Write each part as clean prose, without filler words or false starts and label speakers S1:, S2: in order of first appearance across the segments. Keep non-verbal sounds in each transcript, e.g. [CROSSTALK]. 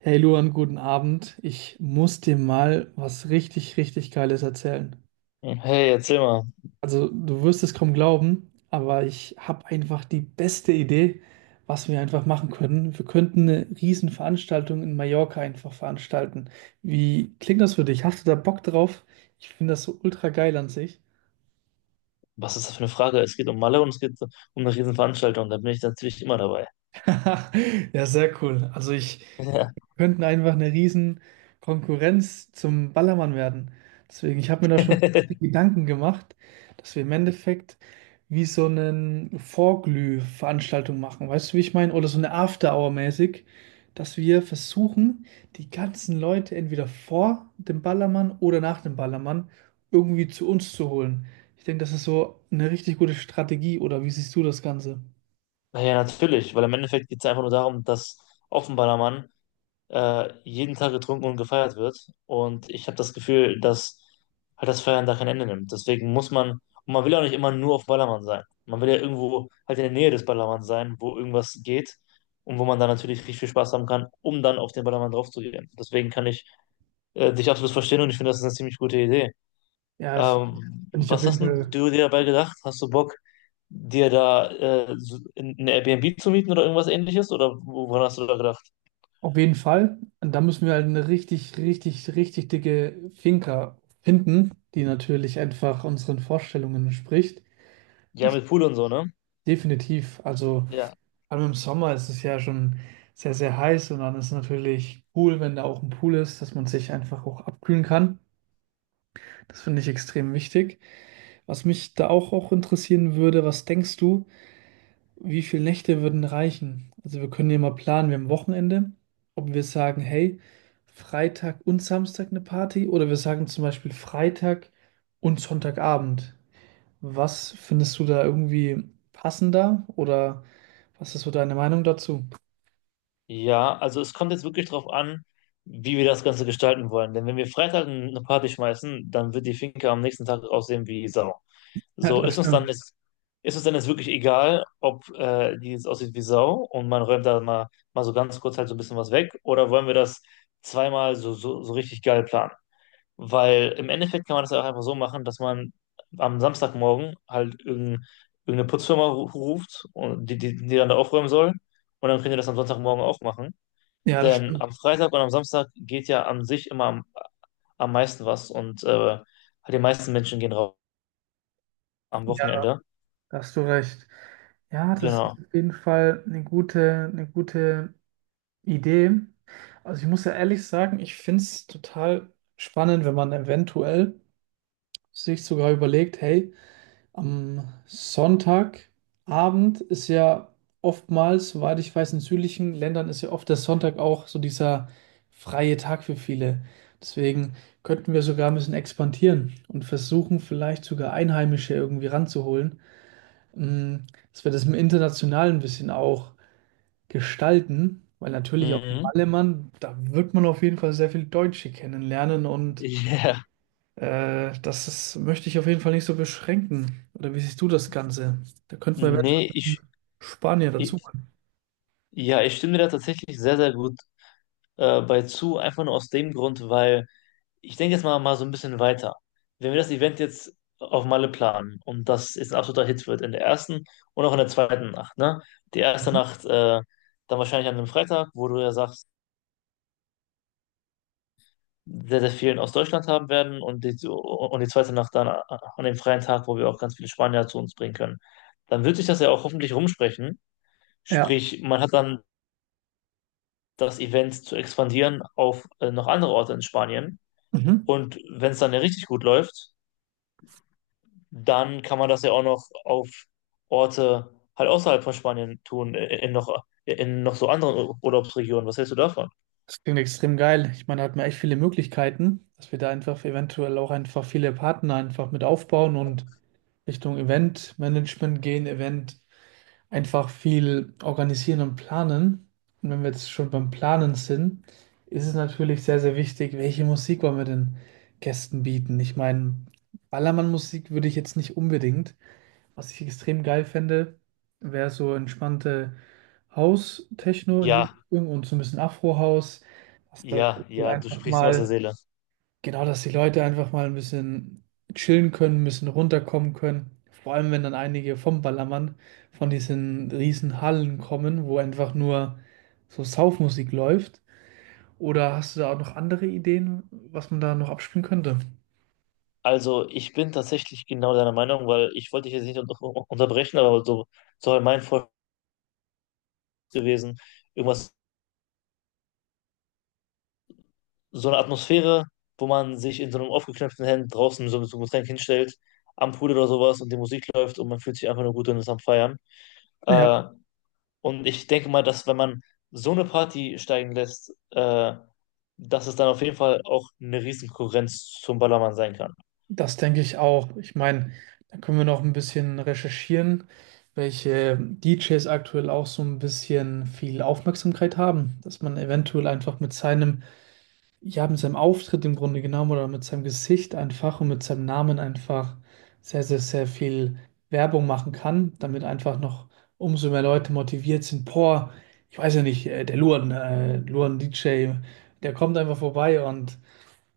S1: Hey Luan, guten Abend. Ich muss dir mal was richtig, richtig Geiles erzählen.
S2: Hey, erzähl mal,
S1: Also, du wirst es kaum glauben, aber ich habe einfach die beste Idee, was wir einfach machen können. Wir könnten eine Riesenveranstaltung in Mallorca einfach veranstalten. Wie klingt das für dich? Hast du da Bock drauf? Ich finde das so ultra geil an sich.
S2: was ist das für eine Frage? Es geht um Malle und es geht um eine Riesenveranstaltung. Da bin ich natürlich immer dabei.
S1: [LAUGHS] Ja, sehr cool. Also ich
S2: [LAUGHS] Ja.
S1: wir könnten einfach eine riesen Konkurrenz zum Ballermann werden. Deswegen, ich habe mir da schon
S2: [LAUGHS]
S1: Gedanken gemacht, dass wir im Endeffekt wie so eine Vorglüh-Veranstaltung machen. Weißt du, wie ich meine? Oder so eine After-Hour-mäßig, dass wir versuchen, die ganzen Leute entweder vor dem Ballermann oder nach dem Ballermann irgendwie zu uns zu holen. Ich denke, das ist so eine richtig gute Strategie. Oder wie siehst du das Ganze?
S2: Naja, natürlich, weil im Endeffekt geht es einfach nur darum, dass auf dem Ballermann jeden Tag getrunken und gefeiert wird. Und ich habe das Gefühl, dass halt das Feiern da kein Ende nimmt. Deswegen muss man, und man will ja auch nicht immer nur auf Ballermann sein. Man will ja irgendwo halt in der Nähe des Ballermanns sein, wo irgendwas geht und wo man dann natürlich richtig viel Spaß haben kann, um dann auf den Ballermann draufzugehen. Deswegen kann ich dich absolut verstehen und ich finde, das ist eine ziemlich gute Idee.
S1: Ja, bin ich auf
S2: Was
S1: jeden
S2: hast denn
S1: Fall.
S2: du dir dabei gedacht? Hast du Bock, dir da so eine Airbnb zu mieten oder irgendwas ähnliches? Oder woran hast du da gedacht?
S1: Auf jeden Fall. Und da müssen wir halt eine richtig, richtig, richtig dicke Finca finden, die natürlich einfach unseren Vorstellungen entspricht.
S2: Ja,
S1: Ich
S2: mit Pool und so, ne?
S1: definitiv, also
S2: Ja.
S1: vor allem im Sommer ist es ja schon sehr, sehr heiß und dann ist es natürlich cool, wenn da auch ein Pool ist, dass man sich einfach auch abkühlen kann. Das finde ich extrem wichtig. Was mich da auch interessieren würde, was denkst du? Wie viele Nächte würden reichen? Also wir können ja mal planen, wir haben Wochenende, ob wir sagen, hey, Freitag und Samstag eine Party oder wir sagen zum Beispiel Freitag und Sonntagabend. Was findest du da irgendwie passender oder was ist so deine Meinung dazu?
S2: Ja, also es kommt jetzt wirklich drauf an, wie wir das Ganze gestalten wollen. Denn wenn wir Freitag eine Party schmeißen, dann wird die Finca am nächsten Tag aussehen wie Sau.
S1: Ja,
S2: So
S1: das
S2: ist uns dann
S1: stimmt.
S2: jetzt, ist uns dann jetzt wirklich egal, ob die jetzt aussieht wie Sau und man räumt da mal so ganz kurz halt so ein bisschen was weg, oder wollen wir das zweimal so richtig geil planen? Weil im Endeffekt kann man das ja auch einfach so machen, dass man am Samstagmorgen halt irgendeine Putzfirma ruft, und die dann da aufräumen soll. Und dann könnt ihr das am Sonntagmorgen auch machen.
S1: Ja, das
S2: Denn
S1: stimmt.
S2: am Freitag und am Samstag geht ja an sich immer am meisten was, und halt die meisten Menschen gehen raus am
S1: Ja,
S2: Wochenende.
S1: da hast du recht. Ja, das ist
S2: Genau.
S1: auf jeden Fall eine gute Idee. Also ich muss ja ehrlich sagen, ich finde es total spannend, wenn man eventuell sich sogar überlegt, hey, am Sonntagabend ist ja oftmals, soweit ich weiß, in südlichen Ländern ist ja oft der Sonntag auch so dieser freie Tag für viele. Deswegen könnten wir sogar ein bisschen expandieren und versuchen, vielleicht sogar Einheimische irgendwie ranzuholen, dass wir das im Internationalen ein bisschen auch gestalten, weil natürlich auch in
S2: Mhm.
S1: Ballermann, da wird man auf jeden Fall sehr viel Deutsche kennenlernen
S2: [LAUGHS]
S1: und
S2: Yeah.
S1: möchte ich auf jeden Fall nicht so beschränken. Oder wie siehst du das Ganze? Da könnten wir eventuell
S2: Nee,
S1: einen
S2: ich,
S1: Spanier dazu
S2: ich,
S1: machen.
S2: ja, ich stimme dir da tatsächlich sehr, sehr gut bei zu. Einfach nur aus dem Grund, weil ich denke jetzt mal so ein bisschen weiter. Wenn wir das Event jetzt auf Malle planen und das jetzt ein absoluter Hit wird in der ersten und auch in der zweiten Nacht, ne? Die erste Nacht dann wahrscheinlich an einem Freitag, wo du ja sagst, sehr, sehr vielen aus Deutschland haben werden, und die zweite Nacht dann an dem freien Tag, wo wir auch ganz viele Spanier zu uns bringen können. Dann wird sich das ja auch hoffentlich rumsprechen.
S1: Ja.
S2: Sprich, man hat dann das Event zu expandieren auf noch andere Orte in Spanien.
S1: Mhm.
S2: Und wenn es dann ja richtig gut läuft, dann kann man das ja auch noch auf Orte halt außerhalb von Spanien tun, in noch so anderen Urlaubsregionen. Was hältst du davon?
S1: Das klingt extrem geil. Ich meine, da hat man echt viele Möglichkeiten, dass wir da einfach eventuell auch einfach viele Partner einfach mit aufbauen und Richtung Eventmanagement gehen, Event. Einfach viel organisieren und planen. Und wenn wir jetzt schon beim Planen sind, ist es natürlich sehr, sehr wichtig, welche Musik wollen wir den Gästen bieten. Ich meine, Ballermann-Musik würde ich jetzt nicht unbedingt. Was ich extrem geil fände, wäre so entspannte House-Techno in die
S2: Ja,
S1: Richtung und so ein bisschen Afro-House, was da wohl
S2: ja, du
S1: einfach
S2: sprichst mir aus der
S1: mal.
S2: Seele.
S1: Genau, dass die Leute einfach mal ein bisschen chillen können, ein bisschen runterkommen können. Vor allem, wenn dann einige vom Ballermann von diesen riesen Hallen kommen, wo einfach nur so Saufmusik läuft. Oder hast du da auch noch andere Ideen, was man da noch abspielen könnte?
S2: Also ich bin tatsächlich genau deiner Meinung, weil ich wollte dich jetzt nicht unterbrechen, aber so halt mein Vorschlag gewesen, irgendwas, so eine Atmosphäre, wo man sich in so einem aufgeknöpften Hemd draußen so mit so einem Getränk hinstellt, am Pool oder sowas, und die Musik läuft und man fühlt sich einfach nur gut und ist am Feiern.
S1: Ja,
S2: Äh, Und ich denke mal, dass wenn man so eine Party steigen lässt, dass es dann auf jeden Fall auch eine Riesenkonkurrenz zum Ballermann sein kann.
S1: das denke ich auch. Ich meine, da können wir noch ein bisschen recherchieren, welche DJs aktuell auch so ein bisschen viel Aufmerksamkeit haben, dass man eventuell einfach mit seinem Ja, mit seinem Auftritt im Grunde genommen oder mit seinem Gesicht einfach und mit seinem Namen einfach sehr, sehr, sehr viel Werbung machen kann, damit einfach noch umso mehr Leute motiviert sind. Boah, ich weiß ja nicht, Luan DJ, der kommt einfach vorbei und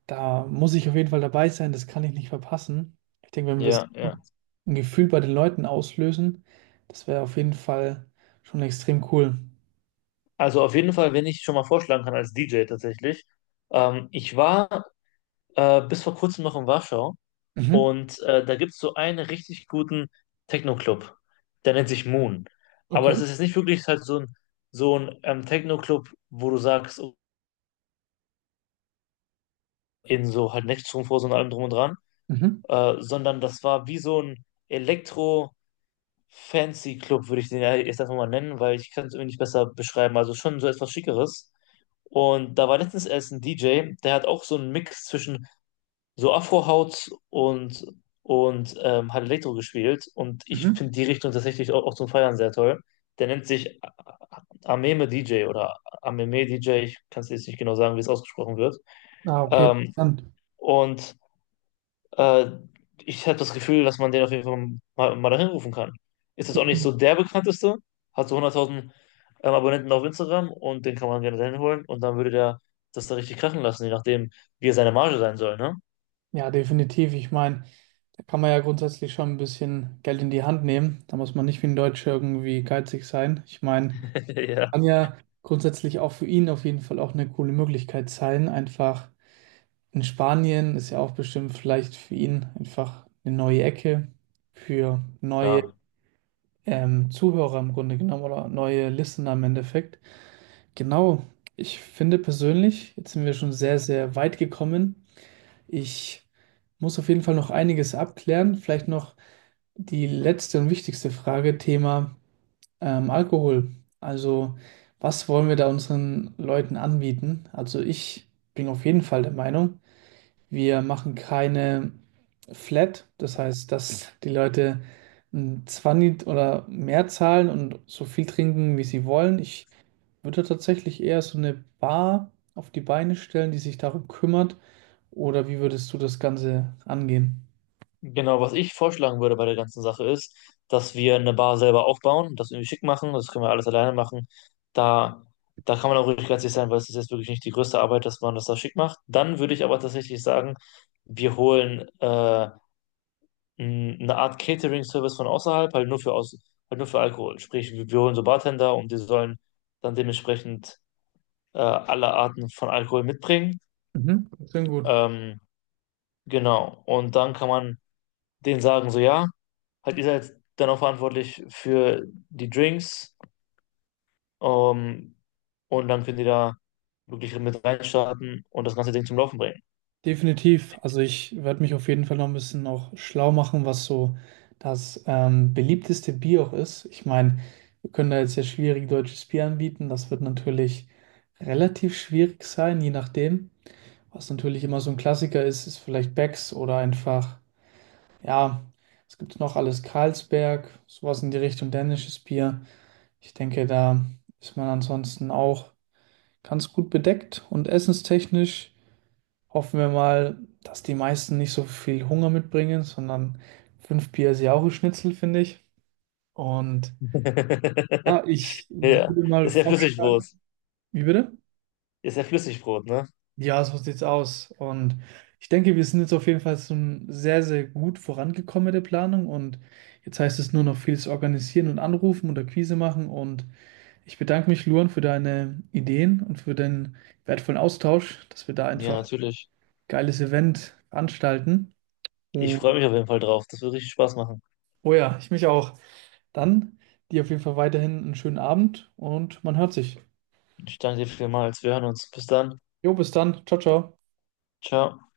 S1: da muss ich auf jeden Fall dabei sein, das kann ich nicht verpassen. Ich denke, wenn wir so
S2: Ja, ja.
S1: ein Gefühl bei den Leuten auslösen, das wäre auf jeden Fall schon extrem cool.
S2: Also auf jeden Fall, wenn ich schon mal vorschlagen kann als DJ tatsächlich. Ich war bis vor kurzem noch in Warschau,
S1: Mhm.
S2: und da gibt es so einen richtig guten Techno-Club. Der nennt sich Moon. Aber das
S1: Okay.
S2: ist jetzt nicht wirklich halt so ein Techno-Club, wo du sagst, oh, in so halt Nextroom vor so und allem drum und dran.
S1: Mhm.
S2: Sondern das war wie so ein Elektro-Fancy-Club, würde ich den ja jetzt einfach mal nennen, weil ich kann es irgendwie nicht besser beschreiben. Also schon so etwas Schickeres. Und da war letztens erst ein DJ, der hat auch so einen Mix zwischen so afro haut und hat Elektro gespielt. Und ich
S1: Mhm.
S2: finde die Richtung tatsächlich auch, auch zum Feiern sehr toll. Der nennt sich Ameme DJ oder Ameme DJ. Ich kann es jetzt nicht genau sagen, wie es ausgesprochen wird.
S1: Ah, okay,
S2: Ähm,
S1: interessant.
S2: und äh, ich habe das Gefühl, dass man den auf jeden Fall mal dahin rufen kann. Ist jetzt auch nicht so der bekannteste, hat so 100.000 Abonnenten auf Instagram, und den kann man gerne dahin holen und dann würde der das da richtig krachen lassen, je nachdem, wie er seine Marge sein soll, ne?
S1: Ja, definitiv. Ich meine, da kann man ja grundsätzlich schon ein bisschen Geld in die Hand nehmen. Da muss man nicht wie ein Deutscher irgendwie geizig sein. Ich meine,
S2: [LAUGHS] Ja.
S1: kann ja grundsätzlich auch für ihn auf jeden Fall auch eine coole Möglichkeit sein. Einfach in Spanien ist ja auch bestimmt vielleicht für ihn einfach eine neue Ecke für neue
S2: Klar.
S1: Zuhörer im Grunde genommen oder neue Listener im Endeffekt. Genau. Ich finde persönlich, jetzt sind wir schon sehr, sehr weit gekommen. Ich muss auf jeden Fall noch einiges abklären. Vielleicht noch die letzte und wichtigste Frage, Thema Alkohol. Also, was wollen wir da unseren Leuten anbieten? Also, ich bin auf jeden Fall der Meinung, wir machen keine Flat. Das heißt, dass die Leute ein 20 oder mehr zahlen und so viel trinken, wie sie wollen. Ich würde tatsächlich eher so eine Bar auf die Beine stellen, die sich darum kümmert oder wie würdest du das Ganze angehen?
S2: Genau, was ich vorschlagen würde bei der ganzen Sache ist, dass wir eine Bar selber aufbauen, das irgendwie schick machen, das können wir alles alleine machen. Da, da kann man auch ruhig ganz sicher sein, weil es ist jetzt wirklich nicht die größte Arbeit, dass man das da schick macht. Dann würde ich aber tatsächlich sagen, wir holen eine Art Catering-Service von außerhalb, halt halt nur für Alkohol. Sprich, wir holen so Bartender und die sollen dann dementsprechend alle Arten von Alkohol mitbringen.
S1: Mhm. Klingt gut.
S2: Ähm, genau. Und dann kann man denen sagen, so ja, halt ihr seid dann auch verantwortlich für die Drinks. Ähm, und dann können die da wirklich mit reinstarten und das ganze Ding zum Laufen bringen.
S1: Definitiv. Also ich werde mich auf jeden Fall noch ein bisschen noch schlau machen, was so das beliebteste Bier auch ist. Ich meine, wir können da jetzt ja schwierig deutsches Bier anbieten. Das wird natürlich relativ schwierig sein, je nachdem. Was natürlich immer so ein Klassiker ist, ist vielleicht Becks oder einfach, ja, es gibt noch alles Carlsberg, sowas in die Richtung dänisches Bier. Ich denke, da ist man ansonsten auch ganz gut bedeckt und essenstechnisch hoffen wir mal, dass die meisten nicht so viel Hunger mitbringen, sondern fünf Bier ist ja auch ein Schnitzel, finde ich. Und
S2: [LAUGHS]
S1: ja, ich
S2: Ja,
S1: würde mal
S2: ist ja Flüssigbrot.
S1: vorschlagen, wie bitte?
S2: Ist ja Flüssigbrot, ne?
S1: Ja, so sieht's aus. Und ich denke, wir sind jetzt auf jeden Fall schon sehr, sehr gut vorangekommen mit der Planung. Und jetzt heißt es nur noch vieles organisieren und anrufen oder Quise machen. Und ich bedanke mich, Luan, für deine Ideen und für den wertvollen Austausch, dass wir da
S2: Ja,
S1: einfach
S2: natürlich.
S1: geiles Event veranstalten.
S2: Ich
S1: Und,
S2: freue mich auf jeden Fall drauf. Das wird richtig Spaß machen.
S1: oh ja, ich mich auch. Dann dir auf jeden Fall weiterhin einen schönen Abend und man hört sich.
S2: Ich danke dir vielmals. Wir hören uns. Bis dann.
S1: Jo, bis dann. Ciao, ciao.
S2: Ciao.